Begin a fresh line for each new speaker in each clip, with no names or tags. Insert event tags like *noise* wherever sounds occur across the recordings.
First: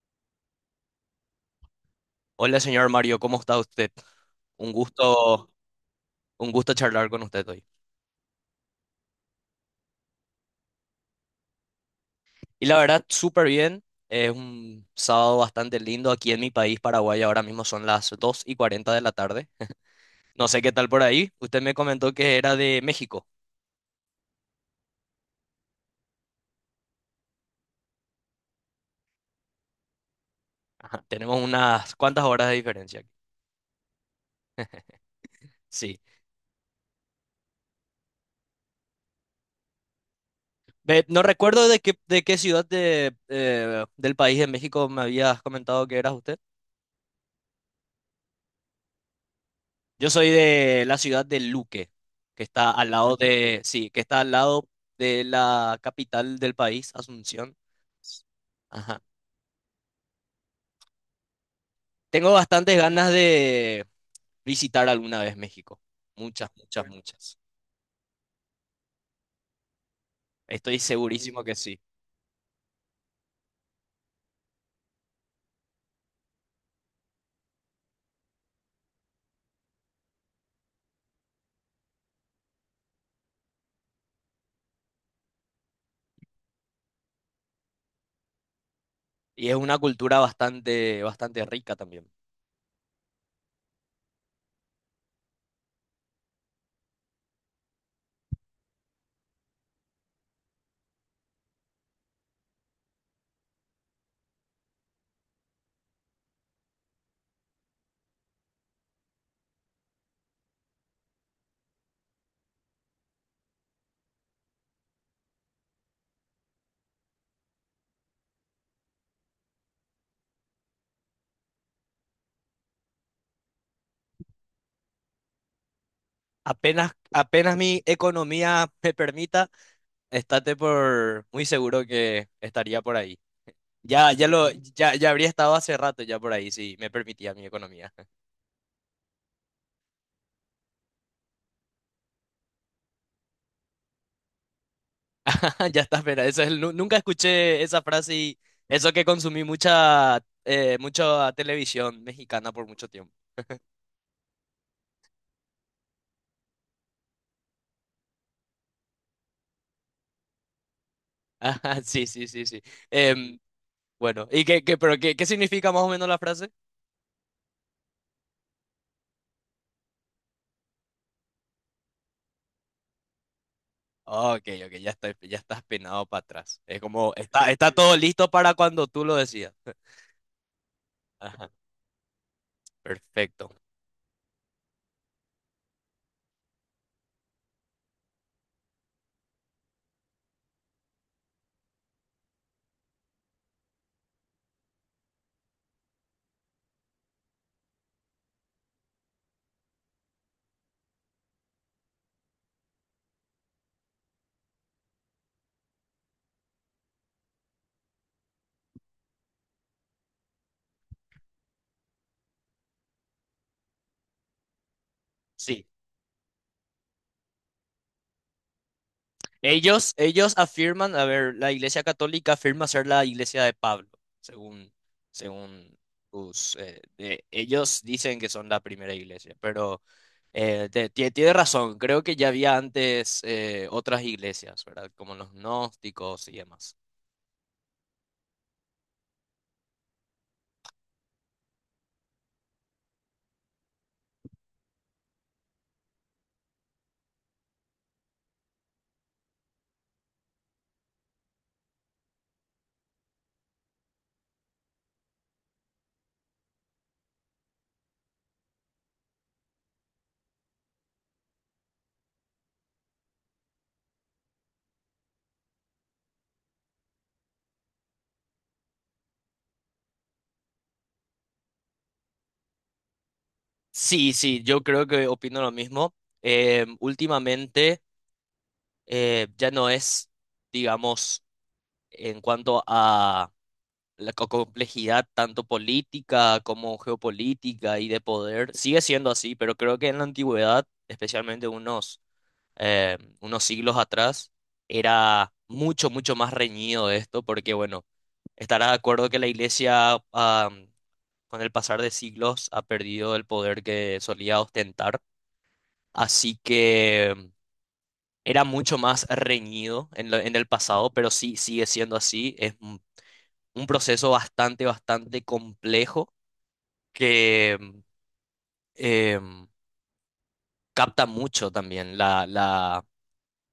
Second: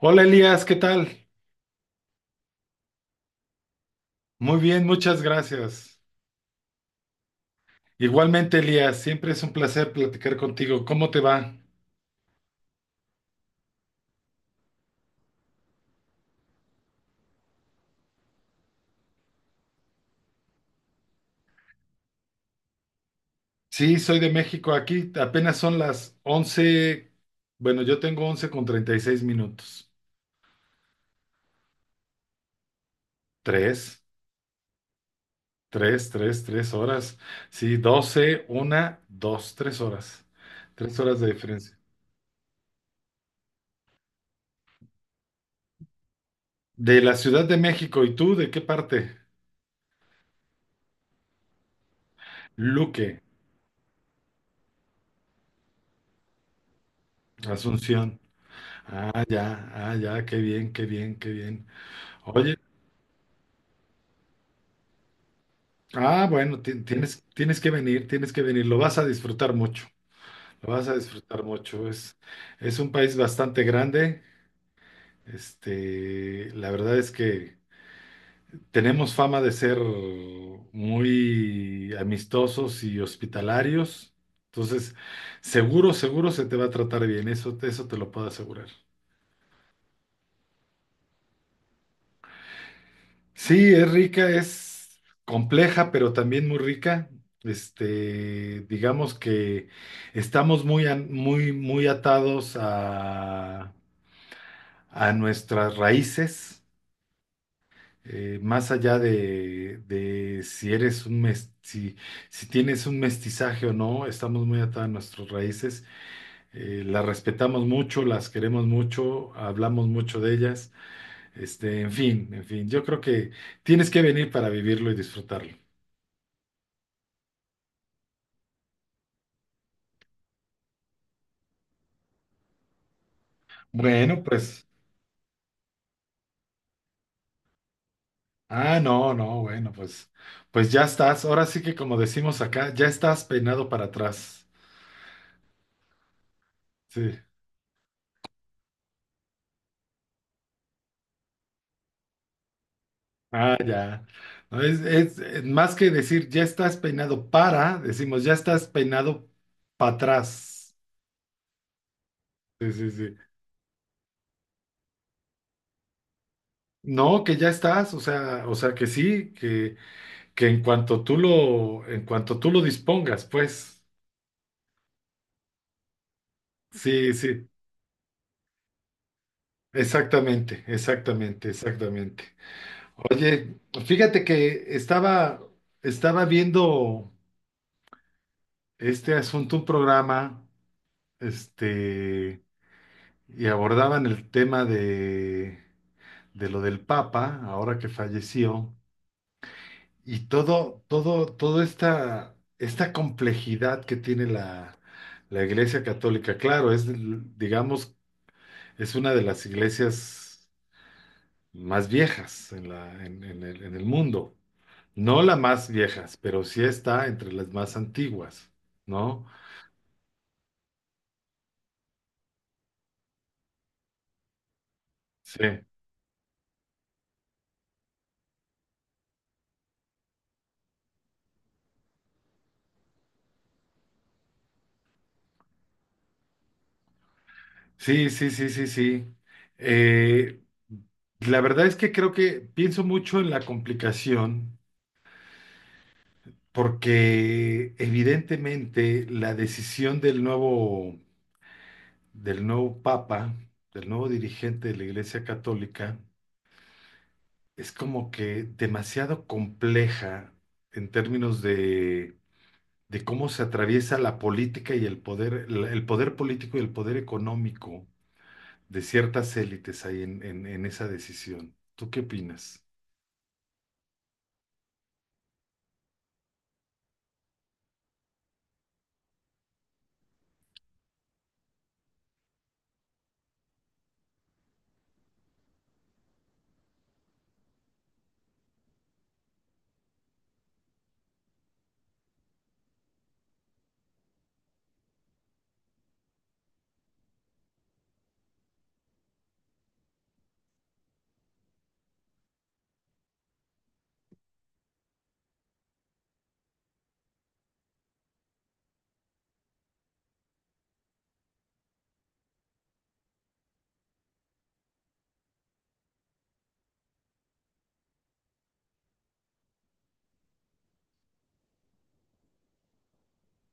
Hola Elías, ¿qué tal?
Hola, señor Mario, ¿cómo está usted?
Muy
Un
bien, muchas
gusto.
gracias.
Un gusto charlar con usted hoy.
Igualmente Elías, siempre es un placer platicar contigo. ¿Cómo te va?
Y la verdad, súper bien. Es un sábado bastante lindo aquí en mi país, Paraguay. Ahora mismo son las 2:40 de la tarde. No sé qué tal por ahí. Usted me comentó que era de México.
Sí, soy de México. Aquí apenas son las 11. Bueno, yo tengo 11 con 36 minutos.
Ajá, tenemos unas cuantas horas de diferencia aquí.
Tres,
Sí.
tres, tres, tres horas. Sí, 12, una, dos, tres horas. Tres
Ve,
horas
no
de
recuerdo
diferencia.
de qué ciudad del país de México me habías comentado que eras usted.
De la Ciudad de México, ¿y tú de qué parte?
Yo soy de la ciudad de Luque, que está al lado
Luque,
de, sí, que está al lado de la capital del país, Asunción.
Asunción.
Ajá.
Ah, ya, ah, ya, qué bien, qué bien, qué bien.
Tengo
Oye,
bastantes ganas de visitar alguna vez México.
ah,
Muchas,
bueno,
muchas,
tienes,
muchas.
tienes que venir, lo vas a disfrutar mucho, lo
Estoy
vas a disfrutar
segurísimo que sí.
mucho. Es un país bastante grande, la verdad es que tenemos fama de ser muy amistosos y hospitalarios, entonces seguro, seguro se te va a tratar bien, eso te lo puedo asegurar.
Y es una cultura bastante, bastante rica también.
Sí, es rica, es compleja, pero también muy rica. Digamos que estamos muy, muy, muy atados a nuestras raíces, más allá de si eres si, si tienes un mestizaje o no, estamos muy atados a nuestras raíces, las respetamos mucho, las queremos mucho, hablamos mucho de ellas, en fin, yo creo que tienes que venir para vivirlo y disfrutarlo.
Apenas, apenas mi economía me permita, estate por muy seguro que estaría por ahí. Ya,
Bueno,
ya lo,
pues,
ya, ya habría estado hace rato ya por ahí, si me permitía mi economía.
ah, no, no, bueno, pues, pues ya estás. Ahora sí que como decimos acá, ya estás peinado para atrás.
*laughs* Ya está, espera, eso es, nunca
Sí.
escuché esa frase y eso que consumí mucha televisión mexicana por mucho tiempo.
Ah, ya. No, es más que decir ya estás peinado para, decimos ya estás peinado para atrás.
*laughs* Ajá, sí, sí, sí, sí.
Sí, sí, sí.
Em, bueno, ¿y pero qué significa más o menos la frase?
No, que ya estás, o sea que sí, que, en cuanto tú lo dispongas, pues.
Ah, ok, ok, ya está, ya estás penado para atrás. Es
Sí,
como,
sí.
está todo listo para cuando tú lo decidas. *laughs*
Exactamente, exactamente,
Ajá,
exactamente.
perfecto.
Oye, fíjate que estaba viendo este asunto, un programa, este, y abordaban el tema de lo del Papa, ahora que falleció, y toda esta complejidad que tiene la Iglesia Católica. Claro, es, digamos, es una de las iglesias más viejas en la, en el mundo. No las
Sí.
más viejas, pero sí está entre las más antiguas, ¿no?
Ellos afirman, a ver, la Iglesia Católica afirma ser la Iglesia de Pablo, según,
Sí,
según ellos dicen que son la primera iglesia, pero tiene razón, creo que ya había antes otras iglesias, ¿verdad? Como los gnósticos y demás.
sí. Eh, la verdad es que creo que pienso mucho en la complicación porque evidentemente la decisión del nuevo papa, del nuevo dirigente de la Iglesia Católica, es como que demasiado compleja en términos de cómo se atraviesa la política y el poder, el poder político y el poder económico de ciertas élites ahí en esa decisión. ¿Tú qué opinas?
Sí, sí, yo creo que opino lo mismo. Últimamente ya no es, digamos, en cuanto a la complejidad tanto política como geopolítica y de poder sigue siendo así, pero creo que en la antigüedad, especialmente unos siglos atrás, era mucho, mucho más reñido esto, porque bueno, estará de acuerdo que la iglesia, con el pasar de siglos ha perdido el poder que solía ostentar, así que, era mucho más reñido en el pasado, pero sí sigue siendo así. Es un proceso bastante, bastante complejo que eh, capta mucho también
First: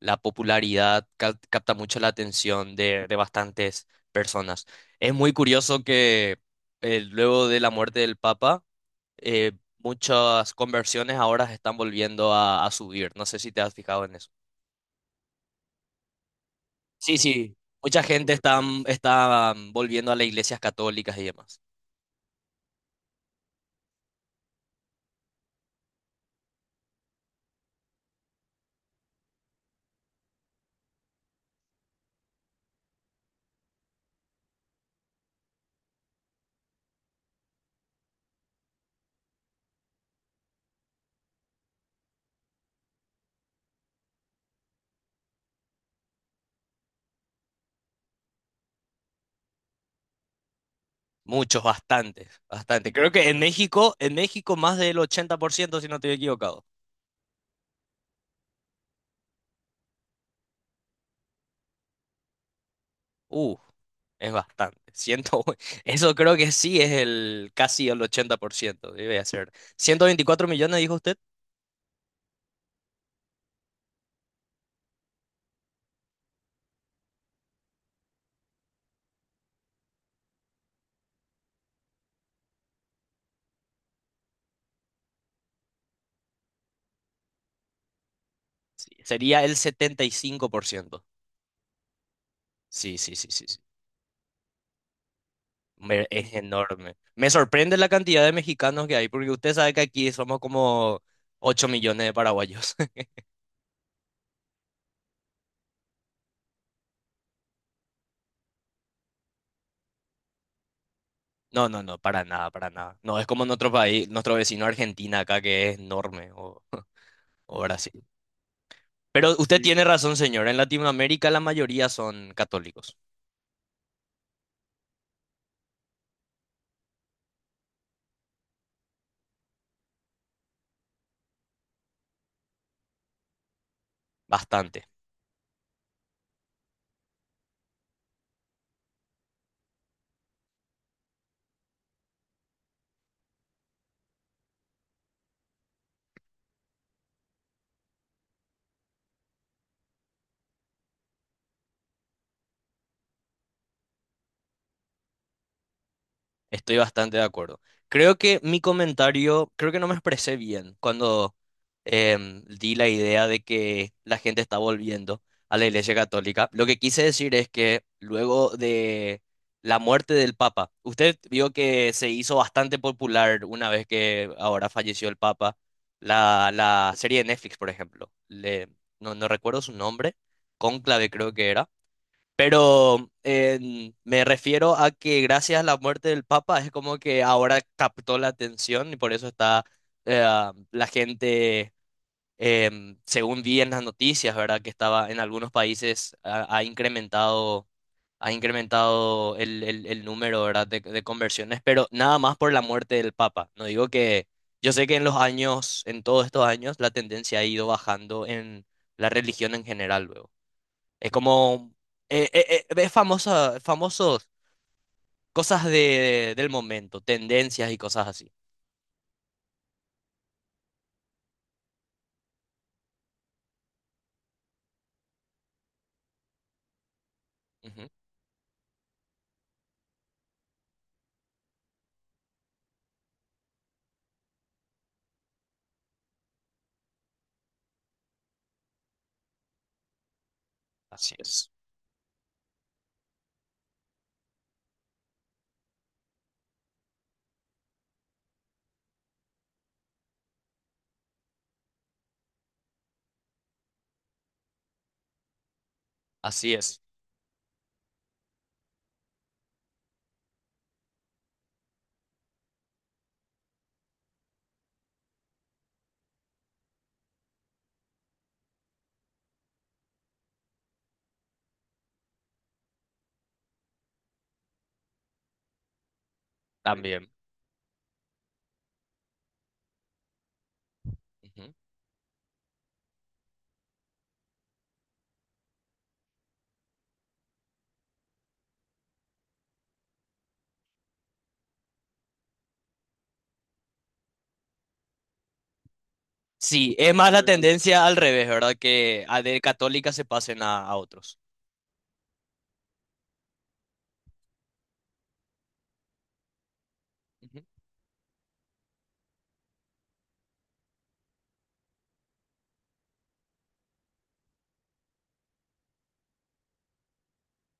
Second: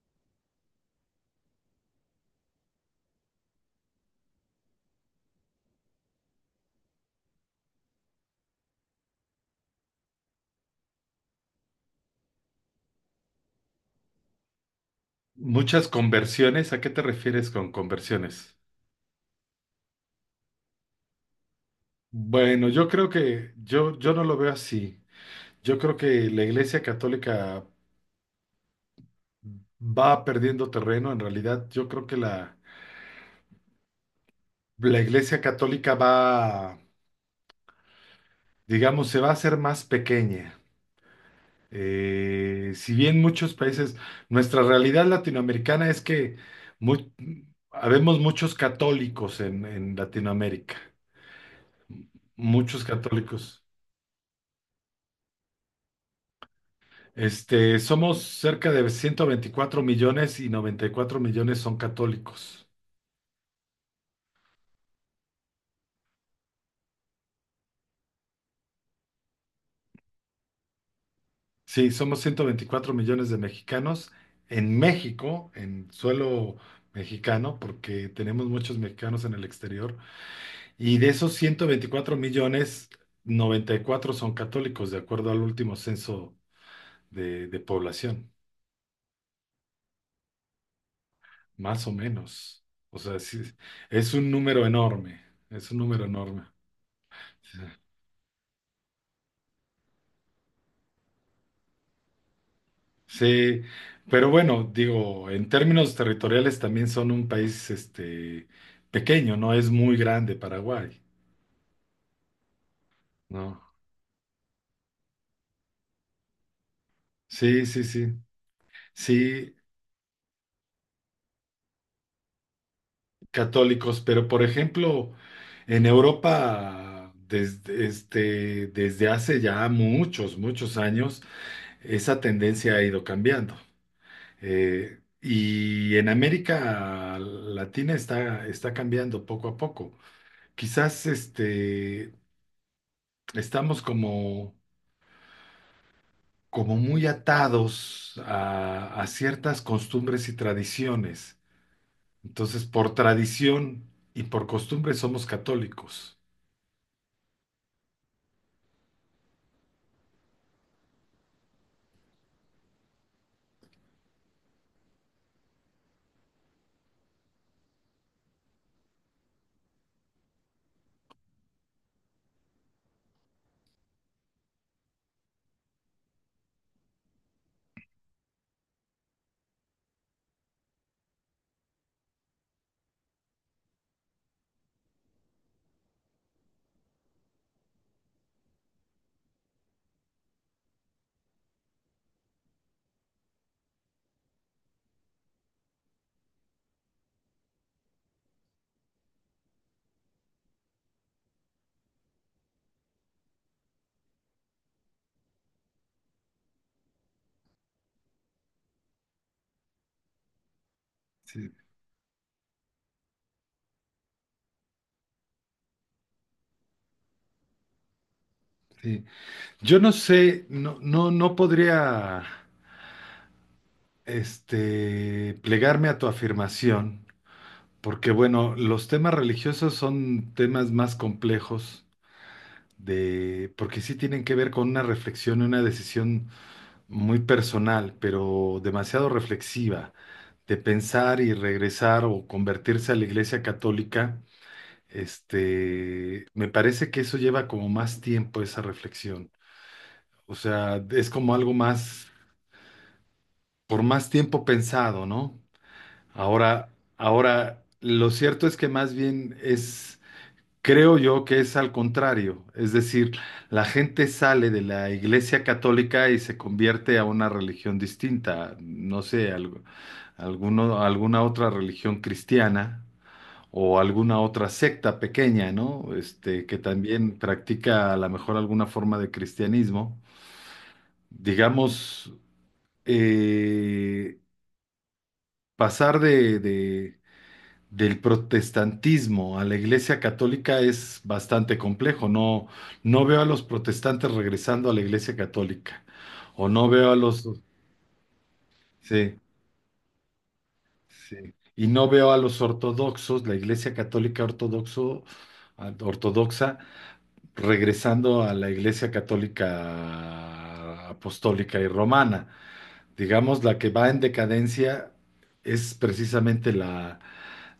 la popularidad, capta mucho la atención de bastantes personas. Es muy curioso que luego de la muerte del Papa, eh, muchas conversiones ahora están volviendo a subir. No sé si te has fijado en eso.
Muchas conversiones, ¿a qué te
Sí,
refieres
sí.
con
Mucha gente
conversiones?
está volviendo a las iglesias católicas y demás.
Bueno, yo creo que yo no lo veo así. Yo creo que la Iglesia Católica va perdiendo terreno. En realidad, yo creo que la Iglesia Católica va, digamos, se va a hacer más pequeña. Si bien muchos países, nuestra realidad latinoamericana es que mu- habemos muchos católicos en Latinoamérica,
Muchos, bastantes,
muchos
bastante. Creo que en
católicos.
México, en México más del 80% si no estoy equivocado.
Este, somos cerca de 124 millones y 94 millones son católicos.
Uh. Es bastante. *laughs* Ciento- uno. Eso creo que sí es el casi el 80% debe ser. 124 millones, dijo usted.
Sí, somos 124 millones de mexicanos en México, en suelo mexicano, porque tenemos muchos mexicanos en el exterior. Y de esos 124 millones, 94 son católicos, de acuerdo al último censo de población,
Sí, sería el 75%.
más o menos.
Sí,
O
sí,
sea,
sí,
sí,
sí, sí.
es un número enorme, es un número
Es
enorme.
enorme. Me sorprende la cantidad de mexicanos que hay, porque usted sabe que aquí somos como 8 millones de paraguayos. *laughs*
Sí, pero bueno, digo, en términos territoriales también son un país este, pequeño, no es muy grande Paraguay,
No, no, no, para nada, para nada. No, es como en
¿no?
otro país, nuestro vecino Argentina acá, que es enorme, o
Sí, sí,
Brasil.
sí.
Pero
Sí,
usted, sí, tiene razón, señor. En Latinoamérica la mayoría son católicos.
católicos, pero por ejemplo, en Europa, desde, este, desde hace ya muchos, muchos años, esa tendencia ha ido cambiando.
Bastante.
Y en América Latina está, está cambiando poco a poco. Quizás este, estamos como, como muy atados a ciertas costumbres y tradiciones. Entonces, por tradición y por costumbre somos católicos.
Estoy bastante de acuerdo. Creo que mi comentario, creo que no me expresé bien cuando di la idea de que la gente está volviendo a la Iglesia Católica. Lo que quise decir es que luego de la muerte del Papa, usted vio que se hizo bastante popular una vez que ahora falleció el Papa, la serie de Netflix, por ejemplo. No, no recuerdo su nombre, Cónclave creo que era, pero me refiero a que gracias a la muerte del Papa es como que ahora captó la atención y por eso está eh, la gente, según vi en las noticias, ¿verdad? Que estaba en algunos países ha incrementado el número, ¿verdad? De conversiones, pero nada más por la muerte del Papa. No digo que yo sé que en todos estos años, la tendencia ha ido bajando en la religión en general, luego. Es
Sí,
como, es famosos cosas del momento, tendencias y cosas así.
sí. Yo no sé, no podría, este, plegarme a tu afirmación,
Ujú.
porque bueno, los temas religiosos son temas más complejos de, porque sí tienen que ver con una reflexión y una decisión muy personal, pero demasiado reflexiva, de
Así
pensar y
es.
regresar o convertirse a la Iglesia Católica. Este, me parece que eso lleva como más tiempo esa reflexión. O sea, es como algo más por más tiempo pensado, ¿no?
Así
Ahora,
es,
ahora, lo cierto es que más bien es, creo yo que es al contrario, es decir, la gente sale de la Iglesia Católica y se convierte a una religión distinta, no sé, alguna otra religión cristiana o alguna otra secta pequeña, ¿no? Este, que
también.
también practica a lo mejor alguna forma de cristianismo.
Ujú.
Digamos, eh, pasar del protestantismo a la Iglesia Católica es bastante complejo. No, no veo a los protestantes regresando a la Iglesia Católica. O no
Sí,
veo
es
a
más la
los...
tendencia al revés, ¿verdad? Que
Sí,
a de católica se pasen a
sí.
otros.
Y no veo a los ortodoxos, la Iglesia Católica ortodoxo, ortodoxa,
Ujú.
regresando a la Iglesia Católica apostólica y romana. Digamos, la que va en decadencia es precisamente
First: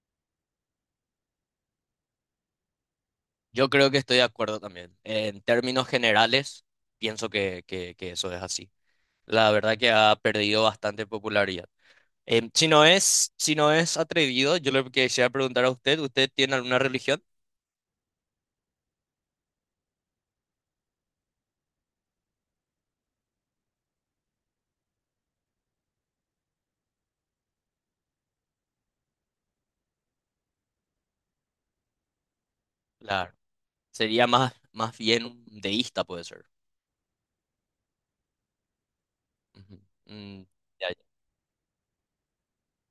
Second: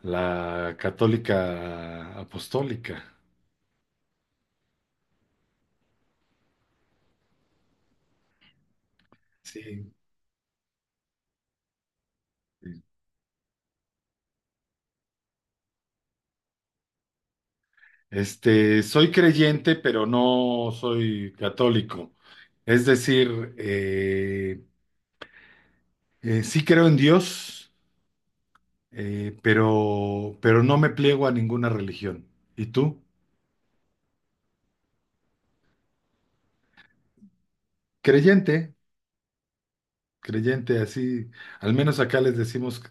la católica apostólica.
Yo creo que estoy de acuerdo también. En términos generales, pienso que eso es así. La verdad que
Sí.
ha perdido bastante popularidad. Em, si
Sí.
no es, si no es atrevido, yo le quisiera preguntar a usted, ¿usted tiene alguna religión?
Este, soy creyente, pero no soy católico. Es decir, sí creo en Dios, pero no me pliego a ninguna religión. ¿Y tú?
Claro. Sería más bien un deísta, puede ser.
Creyente,
Ujú. Mm,
creyente,
ya, ya.
así, al menos acá les decimos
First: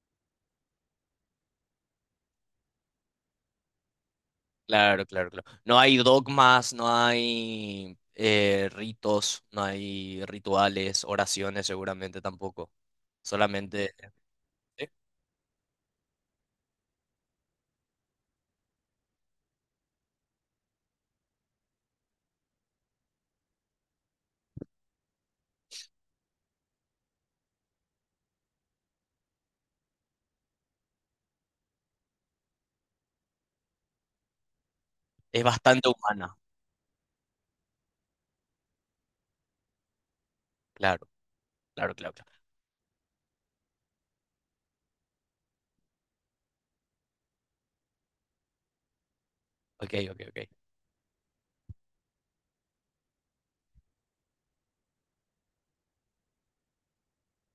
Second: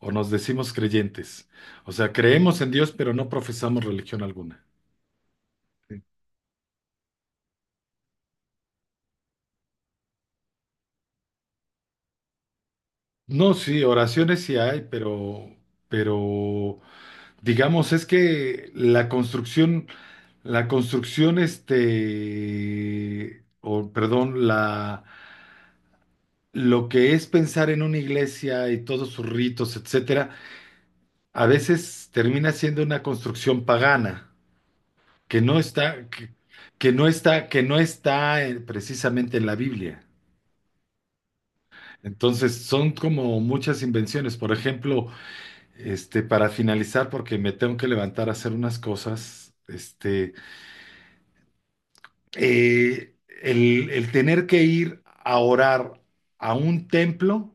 o nos decimos creyentes. O sea, creemos en Dios, pero no profesamos religión alguna.
Claro, claro, claro. No hay
Sí.
dogmas, no hay ritos, no hay rituales, oraciones seguramente tampoco.
No, sí,
Solamente.
oraciones sí hay,
¿Sí?
pero digamos, es que la construcción, este, o perdón, la, lo que es pensar en una iglesia y todos sus ritos, etcétera, a veces termina siendo una construcción pagana que
Es
no
bastante
está, que,
humana.
que no está precisamente en la Biblia.
Claro, claro, claro, claro.
Entonces, son como muchas invenciones. Por ejemplo, este, para finalizar, porque me tengo que levantar a hacer unas cosas,
Ok, ok,
este.
ok.
Eh, el tener que ir a orar a un templo,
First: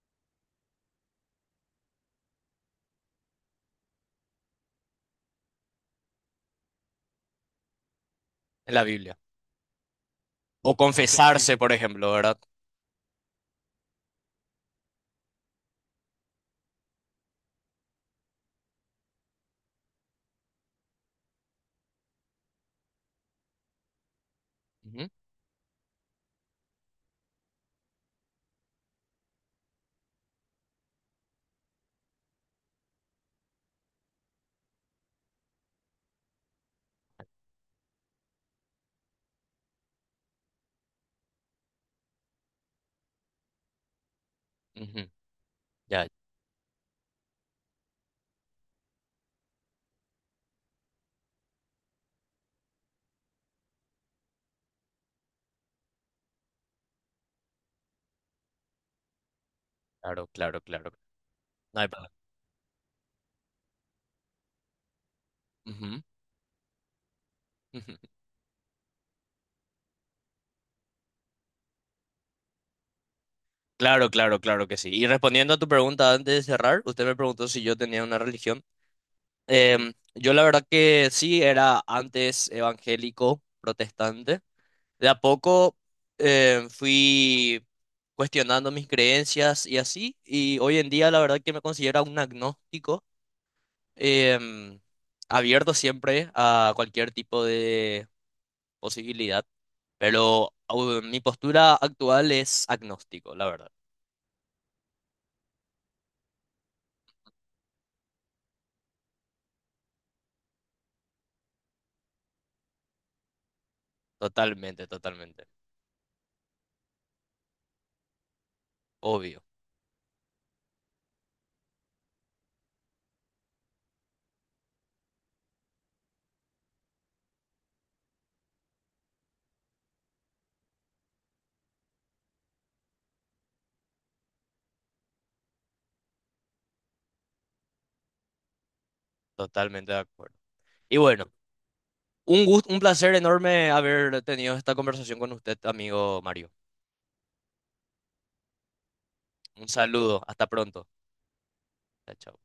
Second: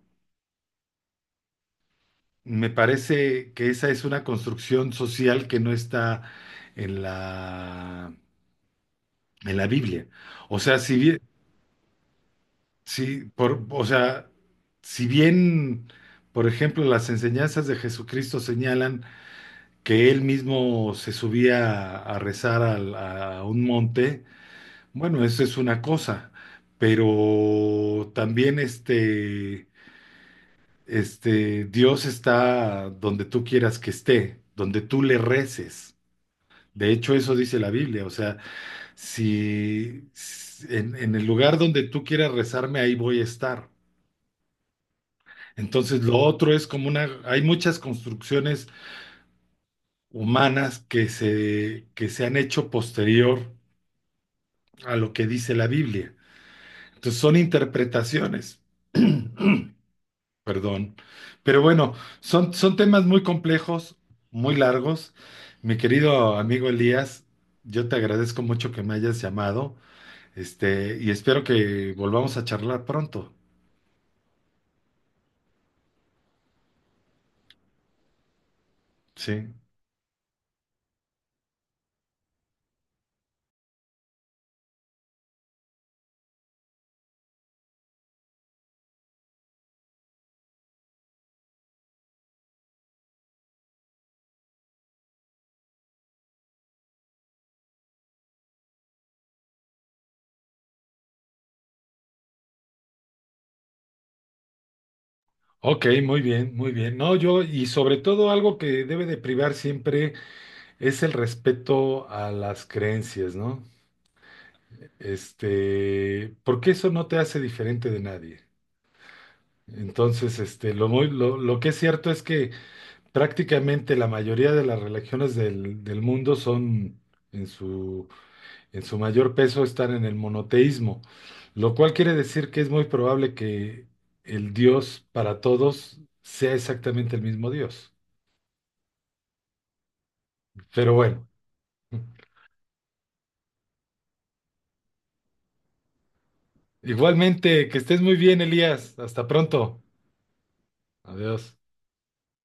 me parece que esa es una construcción social que no está en
En la Biblia.
en la Biblia. O
O
sea, si bien,
confesarse, por ejemplo, ¿verdad?
o sea, si bien, por ejemplo, las enseñanzas de Jesucristo señalan que él mismo se subía a rezar un monte,
Ujú,
bueno, eso es una cosa, pero también este este, Dios está donde tú quieras que esté, donde tú le reces. De hecho, eso dice la Biblia. O sea, en el lugar donde tú quieras rezarme, ahí voy a estar.
ujú.
Entonces,
Ya,
lo otro es como una, hay muchas construcciones humanas que que se han hecho posterior a lo que dice la Biblia. Entonces, son interpretaciones.
claro,
*clears throat*
claro, claro.
Perdón. Pero
No hay
bueno,
problema.
son, son temas muy complejos, muy largos. Mi
Ujú,
querido amigo Elías, yo te
ujú.
agradezco mucho que me hayas llamado, este, y espero que volvamos a charlar pronto.
Claro, claro, claro que sí. Y respondiendo a tu pregunta antes de cerrar, usted me preguntó si yo tenía una religión.
Sí.
Yo la verdad que sí, era antes evangélico, protestante. De a poco fui cuestionando mis creencias y así, y hoy en día la verdad que me considero un agnóstico, em, abierto siempre a cualquier tipo de posibilidad, pero mi postura actual es agnóstico, la verdad.
Ok, muy bien, muy bien. No, yo, y sobre todo algo que debe de privar siempre es el respeto a las creencias, ¿no?
Totalmente, totalmente.
Este, porque eso no te hace diferente de nadie.
Obvio,
Entonces, este, lo que es cierto es que prácticamente la mayoría de las religiones del mundo son, en su, en su mayor peso, están en el monoteísmo, lo cual quiere decir que es muy probable que el Dios para todos sea exactamente el mismo Dios.
totalmente de acuerdo.
Pero
Y
bueno,
bueno.
*laughs*
Un gusto, un placer enorme haber tenido esta conversación con usted, amigo Mario.
igualmente, que estés muy bien, Elías. Hasta
Un
pronto.
saludo, hasta pronto.
Adiós.
Chao, chao.